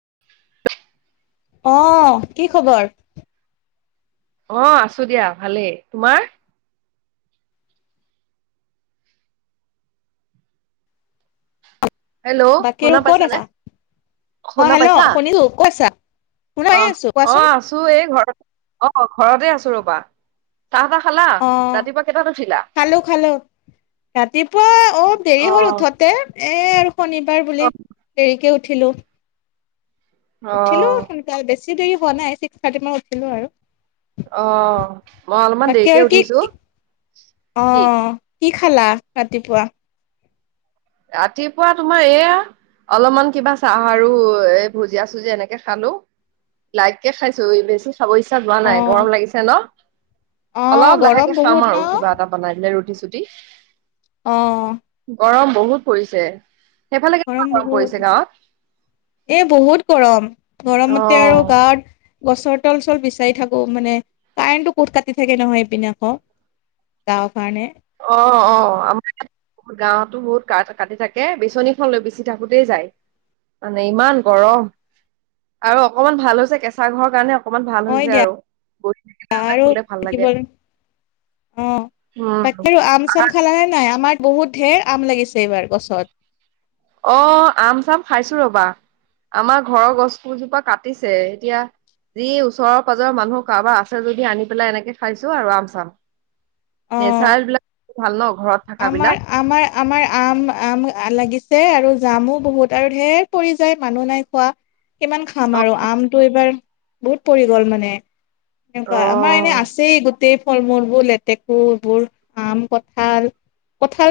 [unintelligible] অহ কি খবৰ? অ আছো দিয়া ভালেই তোমাৰ? হেল্ল' বাকী আৰু শুনা ক'ত পাইছা নে আছা? অ', শুনা হেল্ল' পাইছা শুনিছো ক'ত আছা? শুনা অ পাই আছো অ কোৱাচোন। আছো এই ঘৰত, অ ঘৰতে আছো ৰবা। চাহ তাহ খালা অ ৰাতিপুৱা কেইটাত উঠিলা খালো খালো ৰাতিপুৱা অলপ অ দেৰি হল উঠতে এ এ আৰু শনিবাৰ অ বুলি দেৰিকে উঠিলো। অ উঠিলো সোনকাল, বেছি দেৰি হোৱা নাই ছিক্স থাৰ্টি মানত উঠিলো আৰু। অ মই অলপমান বাকী আৰু দেৰিকে কি উঠিছো কি কি‌? অ', কি খালা ৰাতিপুৱা? ৰাতিপুৱা তোমাৰ এয়া অলপমান কিবা চাহ আৰু এ ভুজিয়া চুজিয়া এনেকে খালো। লাইকে খাইছো বেছি খাব ইচ্ছা যোৱা নাই অ', গৰম লাগিছে ন।। অ', অলপ গৰম লাহেকে বহুত খাম ন? আৰু কিবা এটা বনাই কেনে ৰুটি চুটি। অহ গৰম বহুত পৰিছে সেইফালে কেনেকুৱা গৰম পৰিছে বহুত, গাঁৱত? এ বহুত গৰম অ গৰমতে আৰু গাত গছৰ তল চল বিচাৰি থাকো মানে কাৰেণ্টটো কোত কাটি থাকে নহয় এইপিনে আকৌ। [unintelligible] অ অ আমাৰ গাঁওতো বহুত কাঠ কাটি থাকে বিচনীখন লৈ বিছি থাকোতেই যায়। মানে ইমান গৰম আৰু অকমান ভাল হৈছে কেঁচা ঘৰৰ কাৰণে, অকমান ভাল হয় হৈছে দিয়া আৰু গৈ থাকিলে আৰু খোলে ভাল থাকিব লাগে। অ বাকী উম আম চাম খালা নে নাই, আমাৰ বহুত ঢেৰ আম লাগিছে এইবাৰ গছত। অ আম চাম খাইছো ৰবা। আমাৰ ঘৰৰ গছ কেইজোপা কাটিছে এতিয়া, যি ওচৰৰ পাজৰৰ মানুহ কাৰোবাৰ আছে যদি আনি পেলাই, এনেকে খাইছো আৰু আম চাম। অ নেচাৰেল বিলাক ভাল ন। ঘৰত থকা বিলাক আমাৰ আমাৰ আমাৰ আম আম লাগিছে আৰু জামো বহুত আৰু ঢেৰ পৰি যায় মানুহ নাই খোৱা কিমান খাম অ আৰু আমটো এইবাৰ বহুত পৰি গ'ল মানে, এনেকুৱা আমাৰ এনে অ আছেই গোত গোটেই ফল মূলবোৰ লেতেকুৰ এইবোৰ আম, কঁঠাল।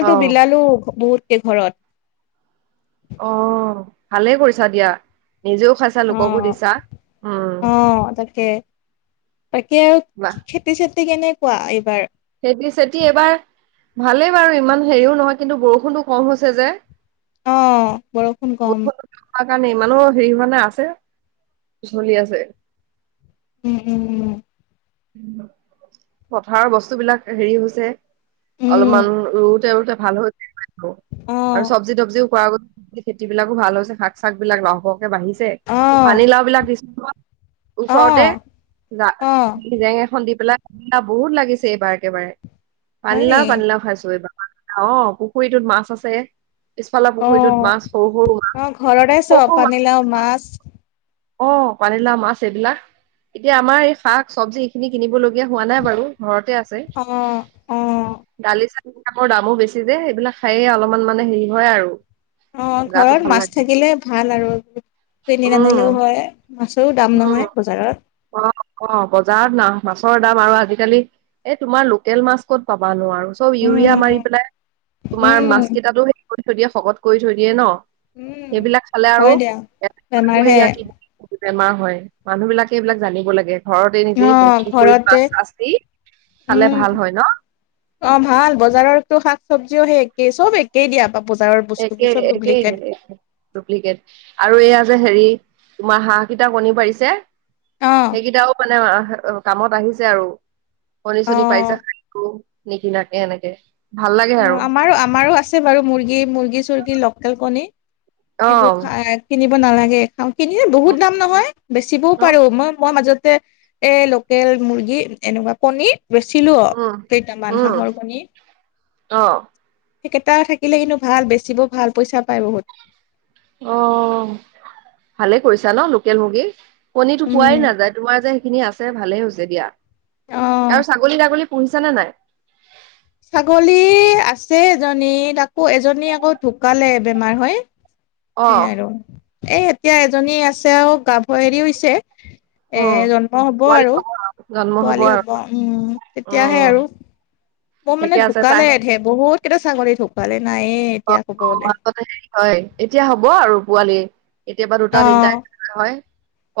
অ বিলালো বহুত কেঘৰত। অ ভালেই কৰিছা দিয়া। নিজেও খাইছা লোককো অ দিছা, উম। অ তাকে আৰু বাহ খেতি চেতি কেনেকুৱা এইবাৰ? খেতি চেতি এবাৰ, ভালেই বাৰু ইমান হেৰিও নহয় কিন্তু বৰষুণটো কম হৈছে যে। অ বৰষুণ কম। সেইকাৰণে ইমানো হেৰি হোৱা নাই, আছে চলি আছে। উম উম উম। পথাৰৰ বস্তু বিলাক হেৰি হৈছে। অলপমান উম ৰুৱোতে ৰুৱতে ভাল হৈ গৈছে অ আৰু চব্জি তবজিও। কৰা খেতি বিলাকো ভাল হৈছে শাক চাক বিলাকো লহপহকে বাঢ়িছে অ পানীলাও বিলাক দিছো নহয় অ ওচৰতে অ জেং এখন দি পেলাই পানীলাও বহুত লাগিছে এইবাৰ একেবাৰে হয় পানীলাও নেকি পানীলাও খাইছো এইবাৰ অঁ পুখুৰীটোত মাছ আছে পিছফালৰ অ পুখুৰীটোত মাছ সৰু সৰু মাছ অ ঘৰতে সৰু চব সৰু পানীলাও মাছ অঁ পানীলাও মাছ এইবিলাক এতিয়া আমাৰ এই শাক চব্জি এইখিনি কিনিব লগা এতিয়া হোৱা নাই বাৰু ঘৰতে আছে অ অ দালি চালি সেইবিলাকৰ দামো বেছি যে সেইবিলাক খায়ে অলপমান মানে হেৰি হয় আৰু অঁ গাটো ঘৰত ভাল মাছ লাগে থাকিলে ভাল আৰু কিনি উম নানিলেও হয়। মাছৰো দাম নহয় বজাৰত। অঁ অঁ বজাৰত মাছৰ দাম আৰু আজিকালি এ তোমাৰ লোকেল মাছ ক'ত পাবা নোৱাৰো চব ইউৰিয়া মাৰি উম, পেলাই তোমাৰ মাছ উম, কেইটাটো হেৰি কৰি থৈ দিয়ে শকত কৰি থৈ দিয়ে ন উম, সেইবিলাক খালে আৰু হয় দিয়া। বেমাৰহে বেমাৰ হয় মানুহ বিলাকে এইবিলাক জানিব লাগে। ঘৰতে নিজেই অ', পুখুৰীত ঘৰতে মাছ আচেই খালে ভাল হয় ন। অঁ ভাল বজাৰৰো শাক চব্জিও সেই একেই চব একেই দিয়া। বা বজাৰৰ বস্তুবোৰ একেই চব একেই ডুপ্লিকেট ডুপ্লিকেট আৰু এইয়া যে হেৰি তোমাৰ হাঁহ কেইটা কণী পাৰিছে অ', সেইকেইটাও মানে কামত আহিছে আৰু কনি চনি পাৰিছে অ', গকো নিকিনাকে এনেকে ভাল লাগে অঁ আৰু আমাৰো আমাৰো আছে বাৰু মুৰ্গী মুৰ্গী চুৰ্গী লোকেল কণী অ এইবোৰ খাই কিনিব নালাগে খাওঁ কিনিলে উম বহুত দাম নহয় বেচিবও অ পাৰো মই মই মাজত মাজতে এ লোকেল মুৰ্গী এনেকুৱা কনীৰ বেচিলো উম কেইটামান হাঁহৰ কণী অঁ সেইকেইটা থাকিলে কিন্তু ভাল বেচিব ভাল পইচা পায় বহুত অঁ ভালে কৰিছা ন লোকেল মুৰ্গী কণী পোৱাই উম নাযায় তোমাৰ যে সেইখিনি আছে ভালেই হৈছে দিয়া অহ আৰু ছাগলী তাগলী শুনিছা নে নাই ছাগলী আছে এজনী আকৌ এজনী আকৌ ঢুকালে বেমাৰ হয় অ সেইয়াই আৰু এ এতিয়া এজনী আছে আৰু গাভীনি হৈছে [inaudible] এ উম জন্ম হব পোৱালি আৰু হব জন্ম হব আৰু উম মই মানে ঠিকে আছে ঢুকালে তাই ধেই বহুত কেইটা ছাগলী ঢুকালে নায়ে এতিয়া ক'ব গ'লে অতে হে হয় এতিয়া হব আৰু পোৱালি কেতিয়াবা দুটা অ তিনিটা এনকা হয়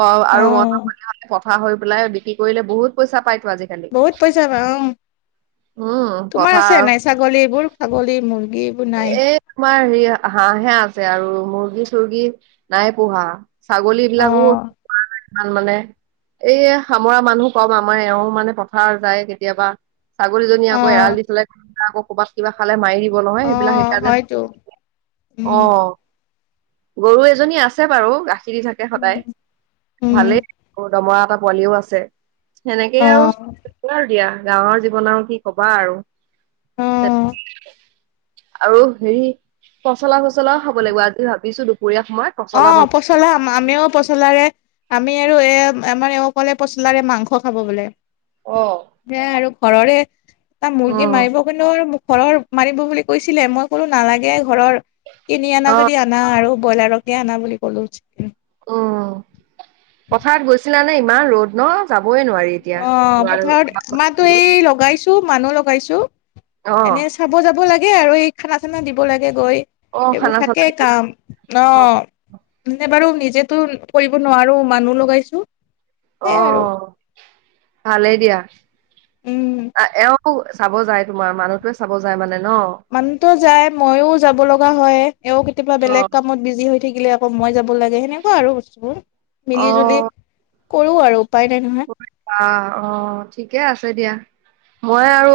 অ আৰু মতা পোৱালি হলে বুঢ়া হৈ পেলাই বিক্ৰী কৰিলে বহুত পইচা পায় বহুত পইচা পায় উম উম তোমাৰ পঠা আছে নাই ছাগলী এইবোৰ ছাগলী মুৰ্গী এইবোৰ নাই এ তোমাৰ হেৰি হাঁহহে আছে আৰু মুৰ্গী চুৰ্গী নাই পোহা। ছাগলী অ বিলাকো ই মানে এইয়া সামৰা মানুহ কম আমাৰ এওঁ মানে পথাৰ যায় কেতিয়াবা। ছাগলীজনী অ আকৌ এৰাল দি থলে আকৌ ক'বাত কিবা খালে মাৰি দিব অ নহয়। এইবিলাক সেই কাৰণে হয়তো নোপোহো উম অঁ গৰু এজনী আছে বাৰু গাখীৰ দি থাকে সদায় উম উম ভালেই। দমৰা এটা পোৱালিও আছে সেনেকেই আৰু অ থাকে আৰু দিয়া। গাঁৱৰ জীৱনৰ আৰু কি কবা আৰু। অ', আৰু হেৰি পচলা চলাও খাব লাগিব আজি ভাবিছো দু অ পচলা আমিও পচলাৰে আমি আৰু এ আমাৰ এওঁ ক'লে পচলাৰে মাংস খাব বোলে। বনাম অ সে আৰু ঘৰৰে এটা মুৰ্গী উম মাৰিব কিন্তু আৰু মোক ঘৰৰ মাৰিব বুলি কৈছিলে, মই কলো নালাগে। ঘৰৰ কিনি অনা অ যদি আনা আৰু ব্ৰইলাৰকে আনা বুলি ক'লো। উ পথাৰত গৈছিলা নে ইমান ৰ'দ ন? যাবই নোৱাৰি এতিয়া। অ পথাৰত আমাৰো এই লগাইছো মানুহ লগাইছো অ', এনে চাব যাব লাগে আৰু, এই খানা চানা দিব লাগে গৈ। অ', এইবোৰ খানা চানা থাকেই দিব কাম ন অ', এনে বাৰু নিজ জেতু কৰিব নোৱাৰো মানুহ লগাইছো। অ সেইয়াই আৰু ভালেই দিয়া। উম। এওঁ চাব যায় তোমাৰ মানুহটোৱে চাব যায় মানে? ন? মানুহতো যায়, মইও যাব লগা হয়, এও কেতিয়াবা বেলেগ অ', কামত বিজি হৈ থাকিলে সময় যাব লাগে সেনেকুৱা আৰু বস্তুবোৰ মিলি জুলি কৰো আৰু। উপায় নাই নহয় আহ অ ঠিকে আছে দিয়া মই আৰু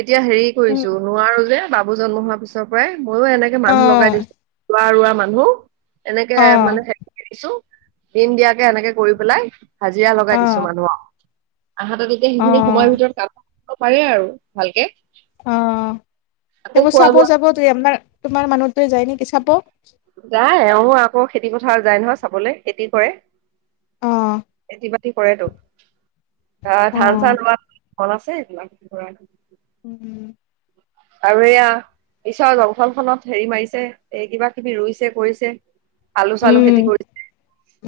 এতিয়া হেৰি কৰিছো, নোৱাৰো যে বাবু জন্ম হোৱাৰ পিছৰ পৰাই মইও এনেকে অ মানুহ লগাই দিছো, লৰা ৰোৱা মানুহ এনেকে অ মানে ছো দিন দিয়াকে এনেকে কৰি পেলাই, হাজিৰা অ লগাই দিছো মানুহ আও। আহা তনিকে অ সেইখিনি সময়ৰ ভিতৰত কাম কৰিব পাৰে আৰু ভালকে। অ আকৌ সেইবোৰ খোৱা চাব বোৱা যাব তু আপনাৰ তোমাৰ মানুহটোৱে যাই নেকি চাব? যায় এওঁ আকৌ খেতি পথাৰ যায় নহয় চাবলে, খেতি কৰে। অ খেতি বাতি কৰেটো আহ ধান চান লোৱা মন আছে এই বিলাক কৰাৰ। উম উম। আৰু এইয়া ঈশ্বৰৰ জংখল খনত হেৰি মাৰিছে এই কিবা কিবি ৰুইছে কৰিছে আলু চালু উম, খেতি কৰিছে,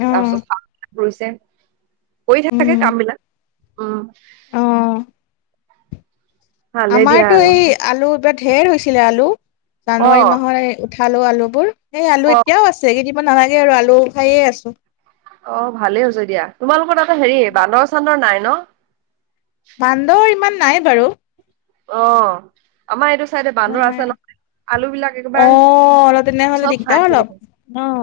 অ তাৰপিছত [unintelligible] কৰিছে কৰি থাকে কাম বিলাক উম অহ। ভালেই দিয়া আমাৰতটো আৰু এই আলু ঢেৰ হৈছিলে আলু। অ জানুৱাৰী মাহৰ এ, উঠালোঁ আলুবোৰ। এই আলু অ এতিয়াও আছে। এইকেইদিন নালাগে আৰু আলু খায়ে আছোঁ। অ! ভালেই হৈছে দিয়া, তোমালোকৰ তাতে হেৰি উম বান্দৰ চান্দৰ নাই ন'? বান্দৰ ইমান নাই বাৰু। অ'! আমাৰ এইটো চাইডে ইমান বান্দৰ নাই আছে নহয়। আলু বিলাক অ একেবাৰ অলপ তেনেহ'লে চব দিগদাৰ খায় নিয়ে। অলপ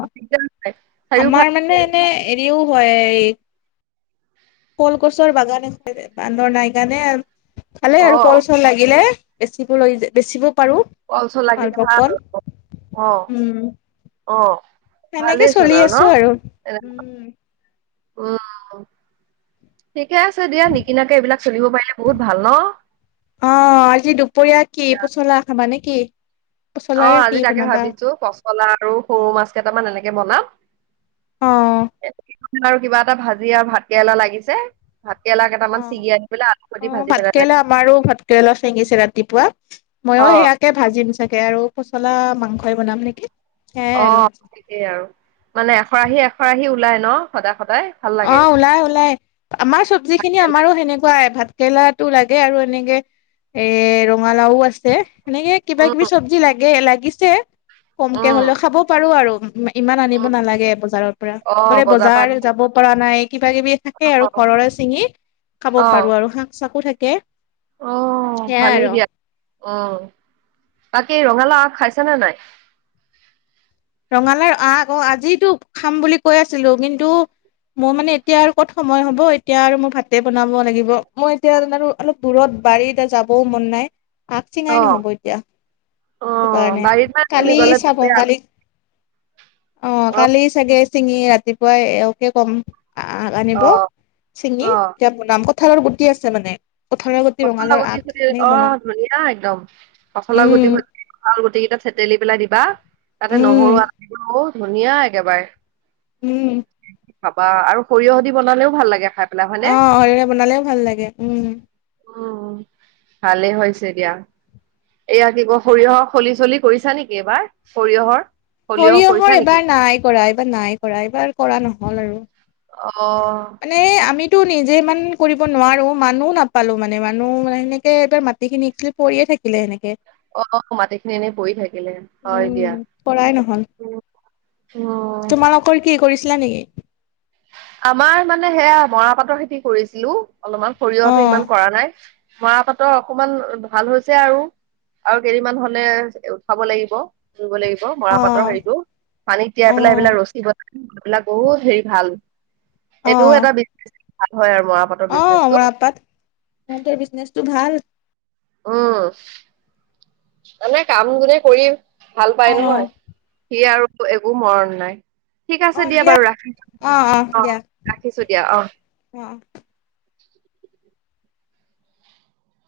[unintelligible] তাৰ মানে, এনে হেৰিও হয় এই কল গছৰ বাগানে বান্দৰ নাই কাৰণে খালে অ আৰু কল চল লাগিলে। বেচিব লৈ বেচিব পাৰো কল চল লাগিলে অল্প ভাল। কল অ'! উম অ'! সেনেকে ভালেই চোন চলি আৰু ন? আছো উম উম! ঠিকে আছে দিয়া, নিকিনাকে এইবিলাক চলিব পাৰিলে বহুত ভাল ন'? অ'! আজি দুপৰীয়া কি দিয়া। পচলা খাবা নে কি? পচলাৰে অ'! কি আজি তাকে বনাবা ভাবিছোঁ! পচলা আৰু সৰু মাছ কেইটামান এনেকে বনাম। অ আৰু কিবা এটা ভাজি আৰু ভাত কেৰেলা লাগিছে। ভাত কেৰেলা কেইটামান অ ছিঙি আনি পেলাই আলু সৈতে অ'! ভাজি পেলাই লাগে ভাতকেৰেলা আমাৰো, ভাতকেৰেলা চিঙিছে ৰাতিপুৱা। মইয়ো অ সেয়াকে ভাজিম চাগে। তাকে আৰু পচলা মাংসই বনাম নেকি। সেয়াই আৰু অ'! তাকেই আৰু মানে, এশৰাহি, এশৰাহি ওলাই ন? সদা অ'! ওলাই, ওলাই। আমাৰ চবজি খিনি আমাৰো সেনেকুৱাই ভাত কেৰেলাটো লাগে আৰু এনেকে এ, ৰঙালাও আছে। সেনেকে, কিবা উম কিবি চবজি লাগে লাগিছে। কমকে উম, হ'লেও খাব পাৰো আৰু। ইমান আনিব উম, নালাগে বজাৰৰ পৰা। বোলে অ', পৰা বজাৰ আনিব যাব পৰা নাই কিবা কিবি থাকে আৰু অ', ঘৰৰে ছিঙি খাব অ', পাৰোঁ আৰু শাক চাকো থাকে। অ'! সেয়াই ভালেই আৰু দিয়া। অ'! বাকী ৰঙালাও আগ খাইছা নে নাই? ৰঙালাওৰ আগ আজিতো খাম বুলি কৈ আছিলোঁ। কিন্তু, মোৰ মানে, এতিয়া আৰু ক'ত সময় হ'ব। এতিয়া আৰু মোৰ ভাতে বনাব লাগিব। মই এতিয়া আৰু অলপ দূৰত বাৰীতে যাবও মন নাই। আগ চিঙাই অ', নহ'ব এতিয়া। সেই অ', কাৰণে, বাৰীত মানে তুমি কালি গ'লে চাব দুপৰীয়া আগ- কালি। অ'! কালি চাগে ছিঙি ৰাতিপুৱাই এওঁকে কম। আগ আনিব অ', চিঙি, অ', তেতিয়া বনাম। কঠালৰ গুটি আছে মানে। কঁঠালৰ গুটি কঠাল ৰঙালাওৰ গুটি আগ খুদি এনেকে বনাম অ'! ধুনীয়া একদম। কঠালৰ গুটি উম খুদি কঠাল গুটি কেইটা থেতেলি পেলাই দিবা। তাতে, উম নহৰু, [unintelligible] ধুনীয়া একেবাৰে। উম! খাবা আৰু সৰিয়হ দি বনালেও ভাল লাগে খায়। অ'! সৰিয়হ বনালেও ভাল লাগে। উম! উম! ভালেই হৈছে দিয়া। এয়া, কি ক' সৰিয়হৰ খলি চলি কৰিছা নেকি এইবাৰ, সৰিয়হৰ? সৰিয়হ কৰিছা সৰিয়হৰ নেকি এইবাৰ নাই কৰা, এইবাৰ নাই কৰা। এইবাৰ কৰা নহ'ল আৰু। অ'! টো নিজে ইমান কৰিব নোৱাৰোঁ। মানুহ নাপালো মানে মানুহ মানে, সেনেকে এবাৰ মাটি খিনি পৰিয়ে থা থাকিলে সেনেকে। অ'! মাটিখিনি এনেই পৰি থাকিলে। হয় দিয়া! উম উম [inaudible] তোমালোকৰ কি কৰিছিলা নেকি? আমাৰ মানে, সেয়া মৰাপাতৰ খেতি কৰিছিলোঁ অলপমান, অ সৰিয়হতো ইমান কৰা নাই। মৰা পাটৰ অকমান ভাল হৈছে আৰু। আৰু কেইদিনমান হ'লে খাব লাগিব। আনিবব লাগিব মৰা অ পাতৰ হেৰিটো, পানী তিয়াই অ পেলাই সেবিলাক ৰছী বন এইবিলাক বহুত হেৰি ভাল অ এইটোও এটা বি। অ মৰাপাট সেহতৰ বিজনেচটো ভাল। উম মানে কাম গুনে কৰিম। ভাল অ পাই নহয় সি আৰু একো মৰণ নাই। ঠিক আছে দিয়া বাৰু অ ৰাখিছোঁ অ দিয়া ৰাখিছো দিয়া অ। অ